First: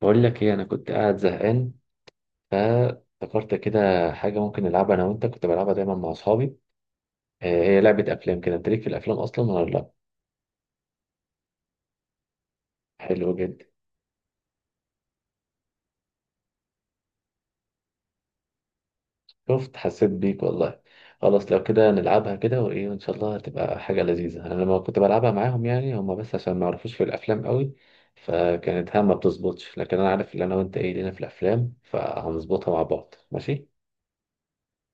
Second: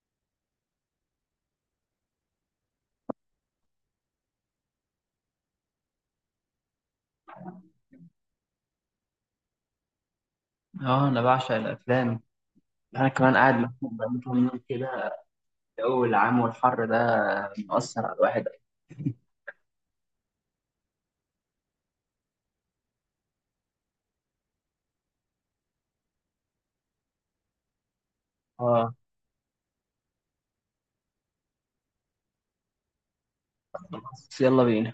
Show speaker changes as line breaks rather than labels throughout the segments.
بقول لك ايه؟ انا كنت قاعد زهقان، فافتكرت كده حاجه ممكن نلعبها انا وانت، كنت بلعبها دايما مع اصحابي. هي لعبه افلام، كده انت ليك في الافلام اصلا ولا لا؟
اه، انا بعشق الافلام. انا
حلو
كمان قاعد
جدا.
مخنوق بقالي كام يوم كده. الجو العام والحر ده مأثر على الواحد.
شفت؟ حسيت بيك والله. خلاص لو كده نلعبها كده، وايه وان شاء الله هتبقى حاجه لذيذه. انا لما كنت بلعبها معاهم يعني هم بس عشان ما يعرفوش في الافلام قوي،
اه،
فكانت ها ما بتظبطش، لكن انا عارف ان انا وانت ايه لينا في الافلام، فهنظبطها مع بعض، ماشي؟
بس يلا بينا.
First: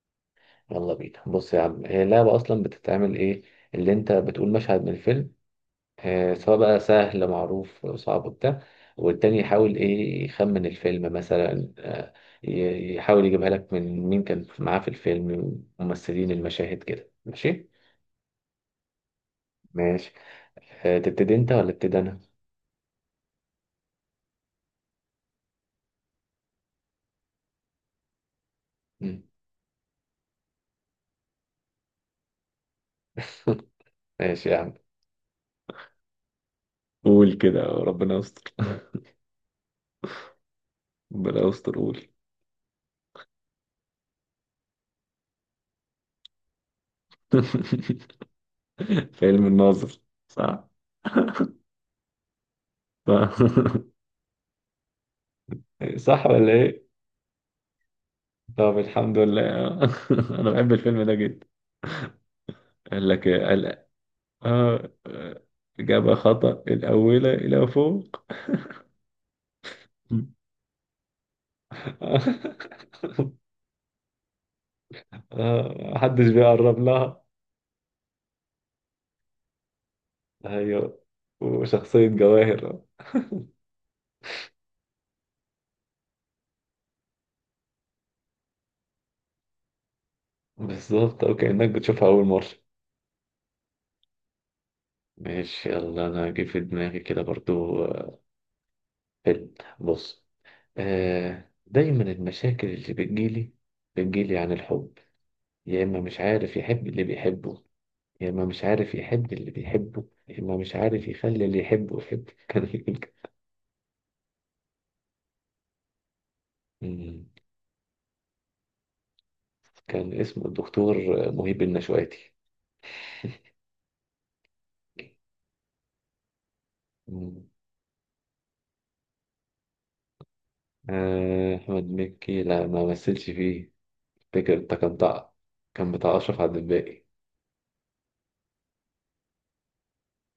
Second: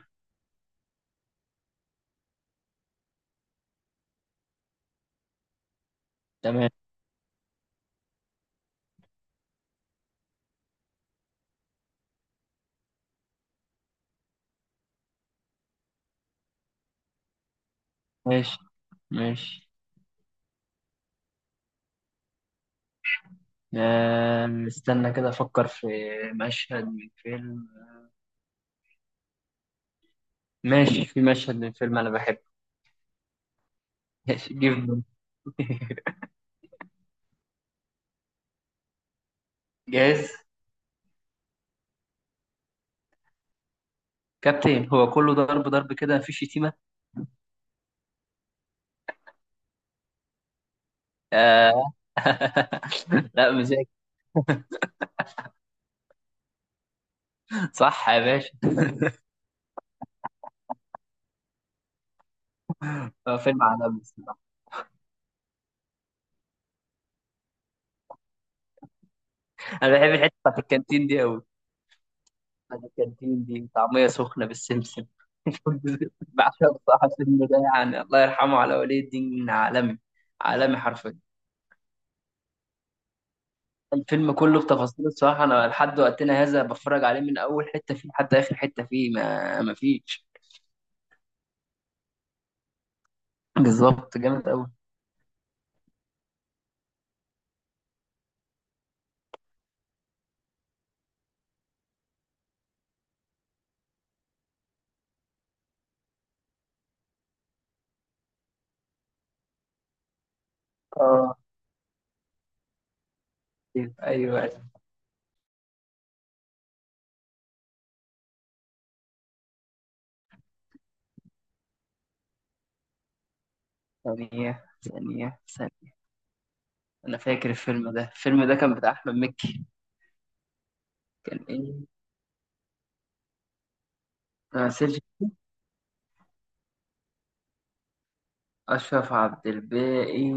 يلا بينا. بص يا عم، هي اللعبه اصلا بتتعمل ايه؟ اللي انت بتقول مشهد من الفيلم، سواء
تمام.
بقى سهل معروف صعب وبتاع. والتاني يحاول ايه، يخمن الفيلم مثلا. يحاول يجيبها لك من مين كان معاه في الفيلم، ممثلين، المشاهد كده. ماشي؟
ماشي ماشي.
ماشي. تبتدي انت ولا ابتدي انا؟
استنى كده افكر في مشهد من فيلم.
مم.
ماشي، في مشهد من فيلم انا بحبه.
ماشي
ماشي
يا عم.
جيب.
قول كده ربنا يستر.
جاهز.
ربنا يستر، قول.
كابتن، هو كله ضرب ضرب كده، مفيش شتيمة.
فيلم الناظر. صح؟
آه. لا مش
صح.
هيك.
صح ولا ايه؟
صح يا باشا.
طب الحمد لله. انا بحب الفيلم ده جدا. قال لك
هو فيلم
آه
عالمي الصراحة.
آه، إجابة خطأ، الأولى إلى فوق.
انا بحب الحتة بتاعت الكانتين دي قوي. أنا الكانتين دي طعمية سخنة بالسمسم.
محدش بيقرب
بعشق صح
لها.
الفيلم ده، يعني الله يرحمه على ولي الدين، عالمي. عالمي
أيوة.
حرفيا.
وشخصية جواهر.
الفيلم كله بتفاصيله الصراحة، أنا لحد وقتنا هذا بتفرج عليه من أول حتة فيه لحد آخر حتة فيه، ما فيش.
بالظبط، أو كأنك بتشوفها أول مرة.
بالظبط، جامد أوي.
ماشي، يلا أنا هجيب في دماغي كده برضو. فيلم. بص. دايما المشاكل اللي بتجيلي عن الحب، يا إما مش عارف يحب اللي بيحبه، يا إما مش عارف يحب اللي بيحبه، يا إما مش عارف
آه،
يخلي اللي يحبه يحبه. كان يقول كده.
أيوه أيوه.
مم. كان اسمه الدكتور مهيب النشواتي.
ثانية ثانية ثانية، أنا
مم.
فاكر الفيلم ده، الفيلم ده كان بتاع أحمد مكي. كان إيه؟
أحمد مكي لا، ما مثلش فيه. فاكر
آه
ده كان
سيرج،
بتاع، كان بتاع أشرف عبد الباقي.
أشرف عبد الباقي.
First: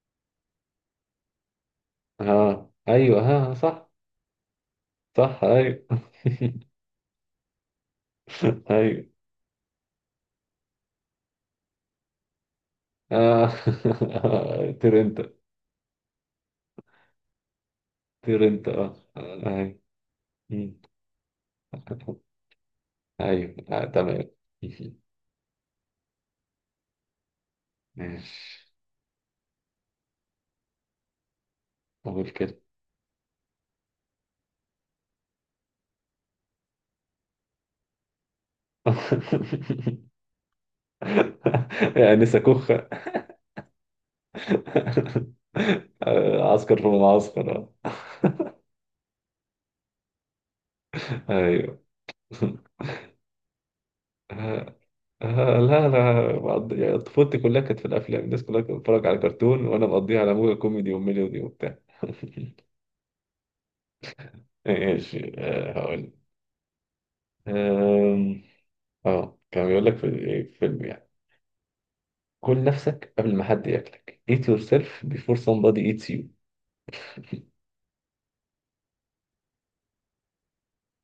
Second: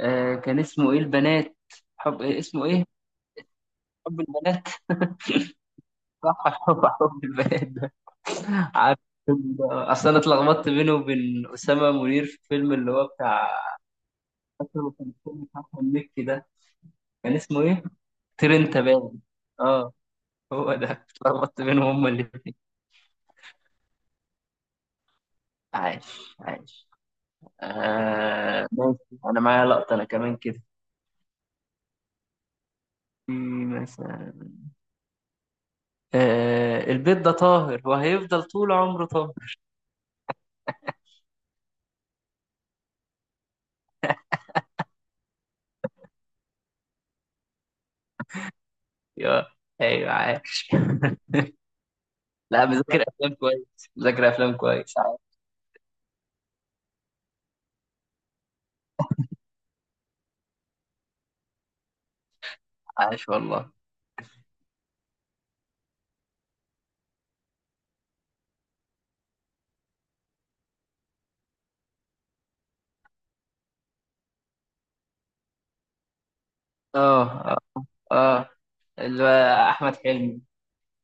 آه كان اسمه إيه؟ البنات، حب إيه، اسمه
اه
إيه؟
أيوه. ها صح.
حب البنات.
صح، أيوه.
صح، حب البنات ده. عارف
أيوه.
اصل انا اتلخبطت بينه وبين اسامه منير في الفيلم اللي هو بتاع.
آه.
فاكره اللي
طير
كان
أنت.
فيلم بتاع أحمد مكي ده كان اسمه ايه؟
طير
طير
أنت،
انت
اه
باين.
أيوه.
اه، هو
مم.
ده، اتلخبطت بينهم هما الاتنين.
أيوه، تمام.
عايش عايش.
ماشي،
آه ماشي. انا معايا لقطه انا كمان كده.
أقول كده.
في، مثلا، آه البيت ده طاهر وهيفضل طول عمره طاهر.
يعني سكوخ. عسكر في المعسكر. آه.
يا، ايوه عايش.
ايوه.
لا، مذاكر افلام كويس، مذاكر افلام
آه،
كويس.
لا انا يعني طفولتي كلها كانت في الافلام، الناس كلها كانت بتتفرج على كرتون، وانا مقضيها على موجة كوميدي وميلودي وبتاع.
عاش والله.
ماشي، هقول. آم، اه كان بيقول لك في ايه في فيلم يعني، كل نفسك قبل ما حد ياكلك. eat yourself before somebody eats you.
اه اه، اللي هو احمد حلمي.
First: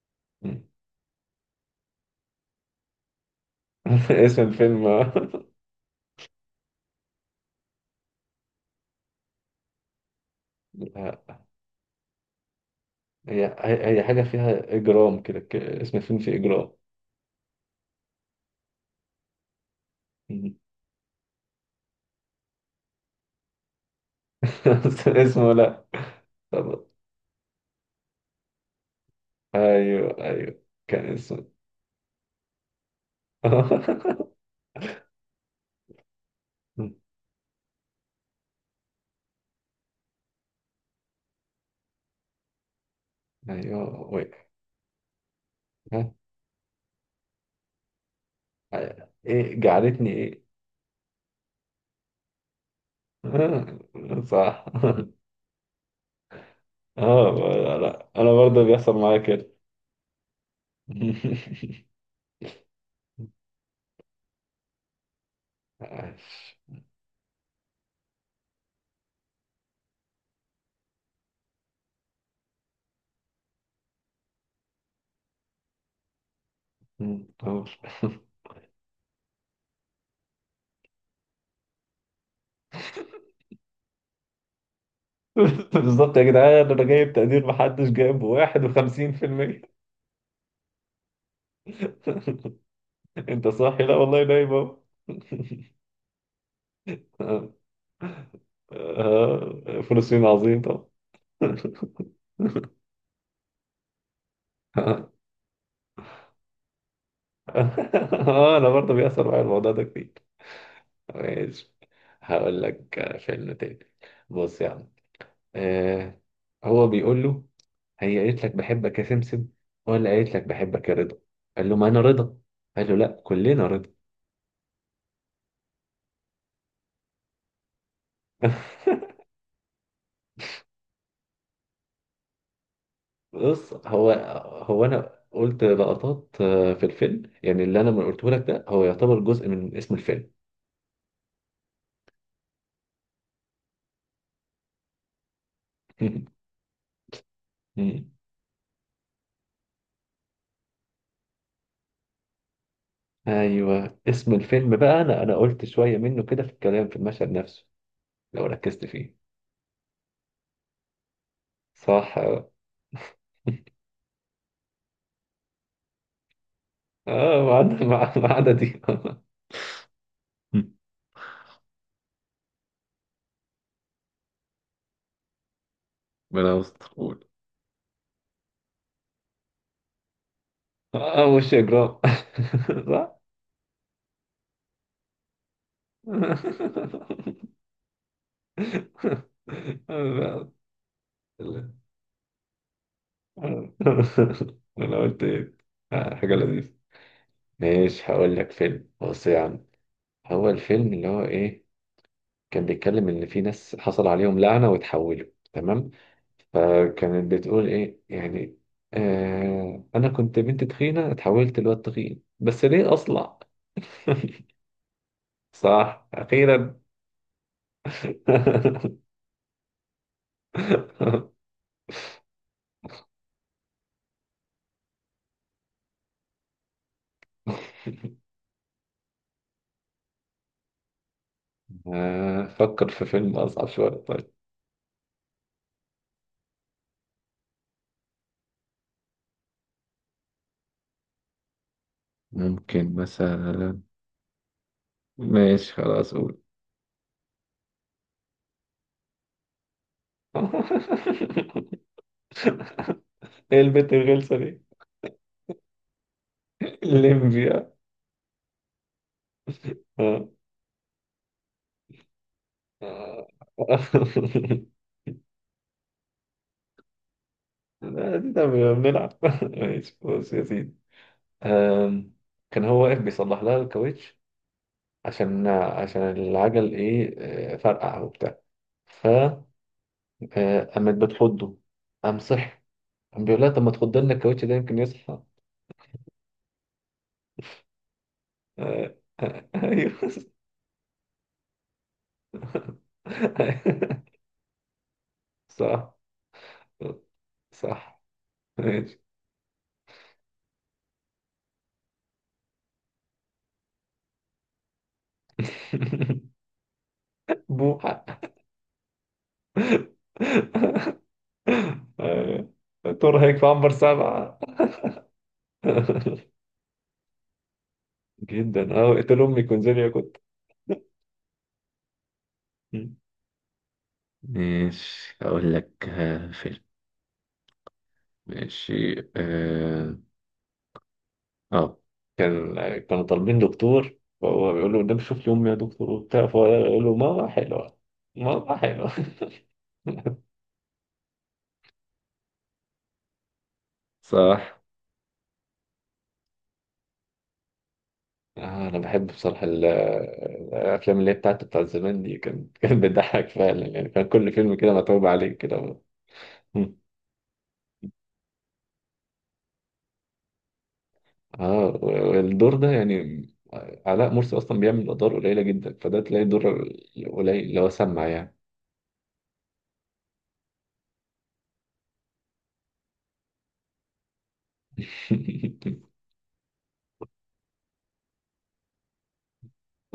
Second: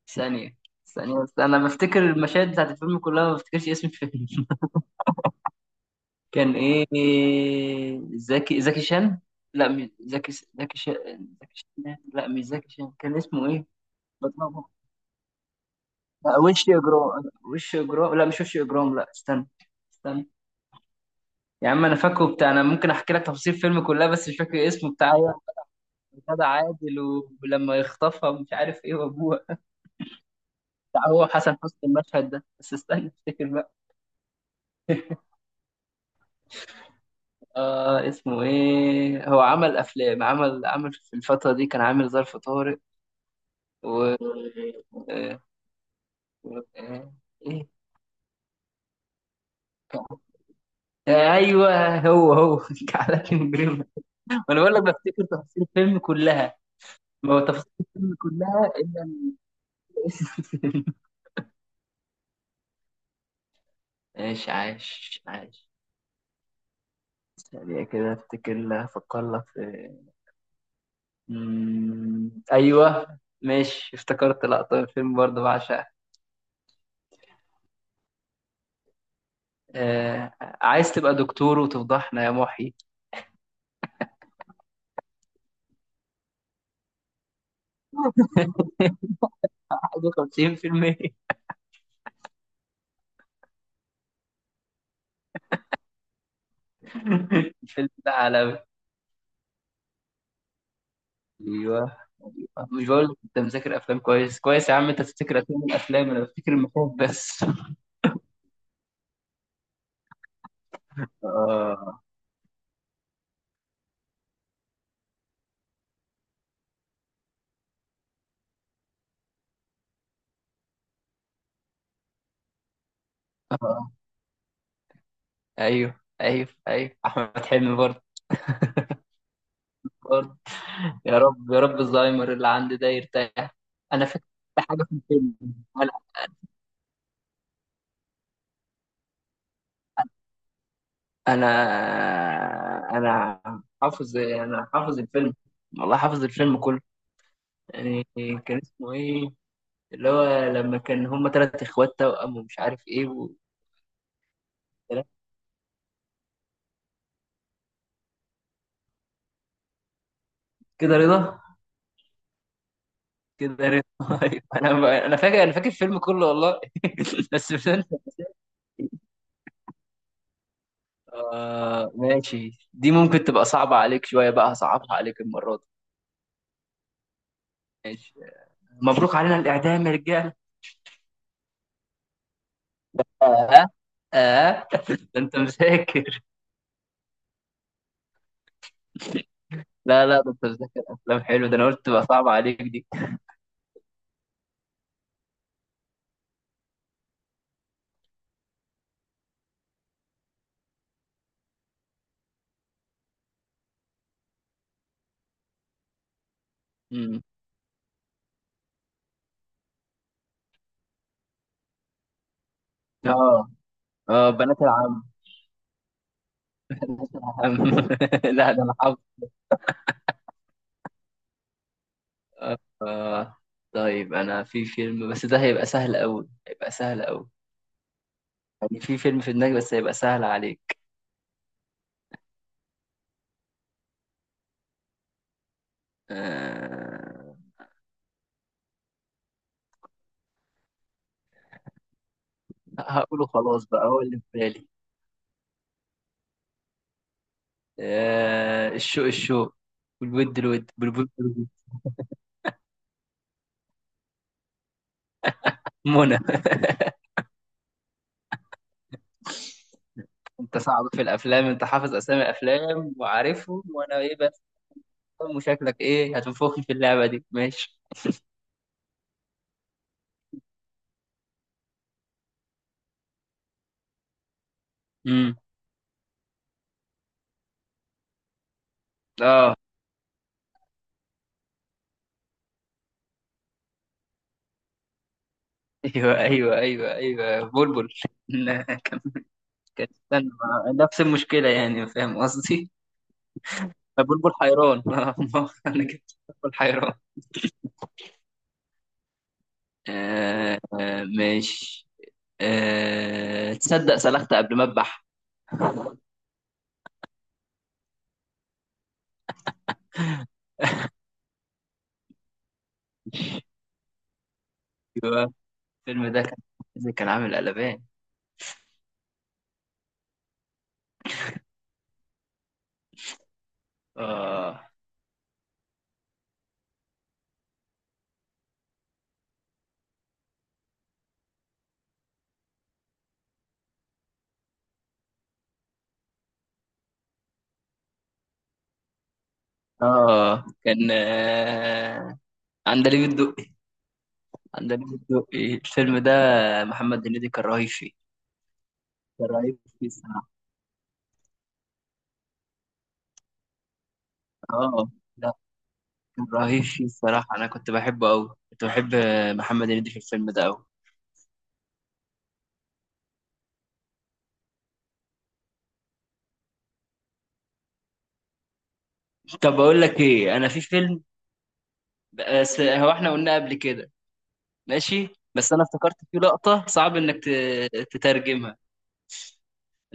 ثانيه،
مم.
ثانيه بس، انا بفتكر المشاهد بتاعت الفيلم كلها، ما بفتكرش اسم الفيلم.
اسم الفيلم.
كان ايه؟ زكي زكي شان، لا مش زكي زكي شان،
آه.
زكي شان، لا مش زكي شان. كان اسمه
هي
ايه؟
هي حاجة
بتلخبط.
فيها إجرام كده، اسم الفيلم فيه
لا وش
إجرام.
اجرام، وش اجرام، لا مش وش اجرام، لا استنى، استنى. يا عم انا فاكره بتاع، انا ممكن احكي لك تفاصيل الفيلم كلها بس مش فاكر اسمه بتاع.
اسمه، لا.
غادة
طب.
عادل، ولما يخطفها مش عارف ايه وابوها.
ايوه ايوه،
لا
كان
هو
اسمه.
حسن حسني المشهد ده، بس استنى افتكر بقى. آه اسمه ايه؟ هو عمل افلام، عمل في الفترة دي، كان عامل ظرف طارق.
ايوه
و
ويك.
آه،
ها.
و- آه، ايه
ايه
كان-
جعلتني ايه.
ايوه هو هو. على جريمة.
آه،
وانا
صح.
بقول لك بفتكر تفاصيل الفيلم كلها.
اه
ما هو تفاصيل
لا،
الفيلم
انا برضه
كلها،
بيحصل
الا
معايا كده.
اسم الفيلم. عاش عاش عاش.
عاش.
ثانية كده افتكر لها، افكر لك في، ايوه. ماشي، افتكرت لقطة من الفيلم برضه بعشقها.
أوه.
آه، عايز تبقى دكتور وتفضحنا يا محي.
بالظبط يا جدعان، انا جايب تقدير محدش جايبه 51%.
51%.
انت صاحي؟ لا والله نايم اهو. آه،
الفيلم ده عالمي.
فلسطين عظيم طبعا.
ايوه. أيوة. مش بقول لك انت مذاكر افلام كويس كويس، يا عم انت تفتكر افلام، الافلام انا بفتكر المخاوف بس.
اه انا برضه بيأثر معايا الموضوع ده كتير. ماشي،
آه.
هقول لك فيلم تاني. بص يا عم. آه هو بيقول له هي قالت لك بحبك يا سمسم ولا قالت لك بحبك يا رضا. قال له ما انا رضا. قال له لا كلنا رضا.
آه. ايوه ايوه ايوه، احمد حلمي برضه، برضه. يا رب يا رب الزهايمر اللي عندي ده يرتاح.
بص،
انا
هو
فاكر حاجه
هو
في
انا
الفيلم.
قلت
انا
لقطات في الفيلم يعني، اللي انا ما قلته لك ده هو يعتبر جزء من اسم الفيلم.
انا أنا حافظ، انا حافظ الفيلم، والله حافظ الفيلم كله. يعني
مم.
كان اسمه ايه اللي هو لما كان هما تلات اخوات توأم ومش عارف ايه و...
ايوه اسم الفيلم بقى، انا قلت شويه منه كده في الكلام في المشهد نفسه، لو ركزت فيه.
كده رضا،
صح اه.
كده رضا. أيوة. انا فاكر، انا فاكر الفيلم كله والله. بس مش
وعدنا
انت.
مع عددي.
آه ماشي، دي ممكن تبقى صعبة عليك شوية بقى، هصعبها عليك المرة دي.
ربنا يستر، قول.
ماشي. مبروك علينا الإعدام يا رجال.
اه وش يا جرام. صح.
آه آه. ده أنت مذاكر. لا ده أنت مذاكر أفلام حلو، ده أنا
لا.
قلت تبقى صعبة عليك دي.
انا قلت ايه؟ حاجه لذيذه. ماشي، هقول لك فيلم. بص يا عم، هو الفيلم اللي هو ايه، كان بيتكلم ان في ناس حصل عليهم لعنه وتحولوا، تمام؟
مم.
فكانت بتقول ايه يعني، انا كنت بنت تخينه اتحولت لواد تخين بس ليه اصلع.
آه، آه، بنات العم.
صح، أخيرا.
بنات العم. لا ده أنا. آه، طيب أنا في فيلم بس ده هيبقى سهل أوي، هيبقى سهل أوي. يعني في فيلم في دماغي بس هيبقى سهل عليك.
فكر في فيلم أصعب شوية طيب،
آه،
ممكن
هقوله خلاص
مثلا.
بقى هو اللي في بالي.
ماشي خلاص قول.
آه، الشوق الشوق، والود الود، والبلبل بالبلبل.
إيه البت الغلسة دي؟
منى.
الليمبيا. آه.
أنت صعب في الأفلام، أنت حافظ أسامي الأفلام
آه.
وعارفهم، وأنا إيه بس؟ وشكلك إيه هتنفخني في اللعبة دي؟ ماشي.
لا دي ده بنلعب. ماشي، بص يا سيدي. آم، كان هو واقف بيصلح لها الكاوتش،
امم،
عشان العجل إيه، فرقع وبتاع،
آه
فقامت بتحضه، قام صحي، الحمد لله، طب ما تخض لنا الكاوتش ده يمكن يصحى.
أيوه أيوه أيوه أيوه بلبل. كانت،
ايوه.
استنى، نفس المشكلة يعني، فاهم قصدي؟ فبلبل حيران. أنا
صح
كده بلبل حيران.
صح. ماشي.
آه آه ماشي. آه، تصدق سلخت قبل ما أذبح.
بوحة. آه، ترهق في عنبر سبعة.
أيوة. الفيلم ده كان عامل قلبان.
جدا اه، اقتل امي كونزيليا كنت.
آه،
ماشي، اقول لك فيلم. ماشي اه. آه. كانوا طالبين دكتور، فهو بيقول له قدام شوف لي امي يا دكتور وبتاع، فهو يقول له ماما حلوه. ماما حلوه.
آه كان آه، عندليب الدقي.
صح.
عندليب الدقي الفيلم ده، محمد هنيدي كان رهيب فيه.
انا بحب
كان
بصراحه
رهيب فيه الصراحة.
الافلام اللي هي بتاعت بتاع زمان دي كان كان بتضحك فعلا يعني، كان كل فيلم كده
آه،
متعوب عليه
لا
كده.
كان رهيب
مم.
فيه الصراحة، أنا كنت بحبه أوي، كنت بحب محمد هنيدي في الفيلم ده أوي.
اه والدور ده يعني علاء مرسي اصلا بيعمل ادوار قليله جدا، فده تلاقي دور قليل اللي هو سمع يعني.
طب بقول لك ايه، انا في فيلم، بس هو احنا قلنا قبل كده. ماشي، بس انا افتكرت فيه لقطة صعب انك تترجمها.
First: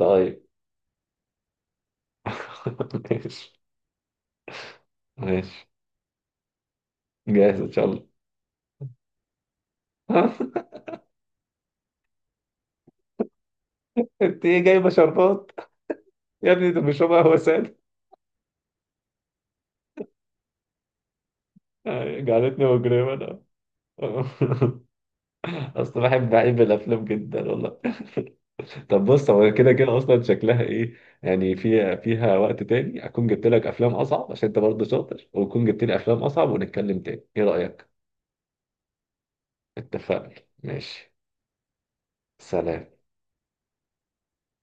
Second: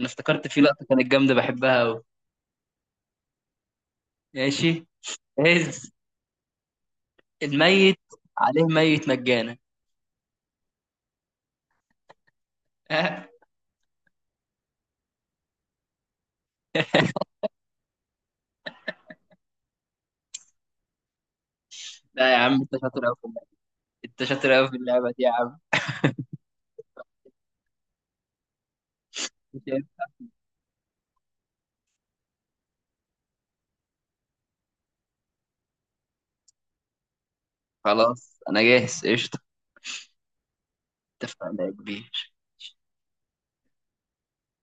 انا افتكرت فيه لقطة كانت جامدة بحبها قوي.
ماشي.
ماشي.
ماشي
هز
جاهز ان شاء
الميت،
الله.
عليه ميت مجانا.
انت ايه جايبه شربات؟ يا ابني ده بيشرب قهوه ساده.
لا يا عم
جعلتني
انت شاطر قوي في
مجرما.
اللعبة، انت شاطر قوي في اللعبة دي يا عم.
انا اصلا بحب الافلام جدا والله. طب بص، هو كده كده اصلا شكلها ايه، يعني فيها وقت تاني اكون جبت لك افلام اصعب عشان انت برضه شاطر، واكون جبت لي افلام اصعب، ونتكلم تاني، ايه رايك؟
خلاص انا جاهز قشطة.
اتفقنا. ماشي.
اتفقنا يا كبير.
سلام.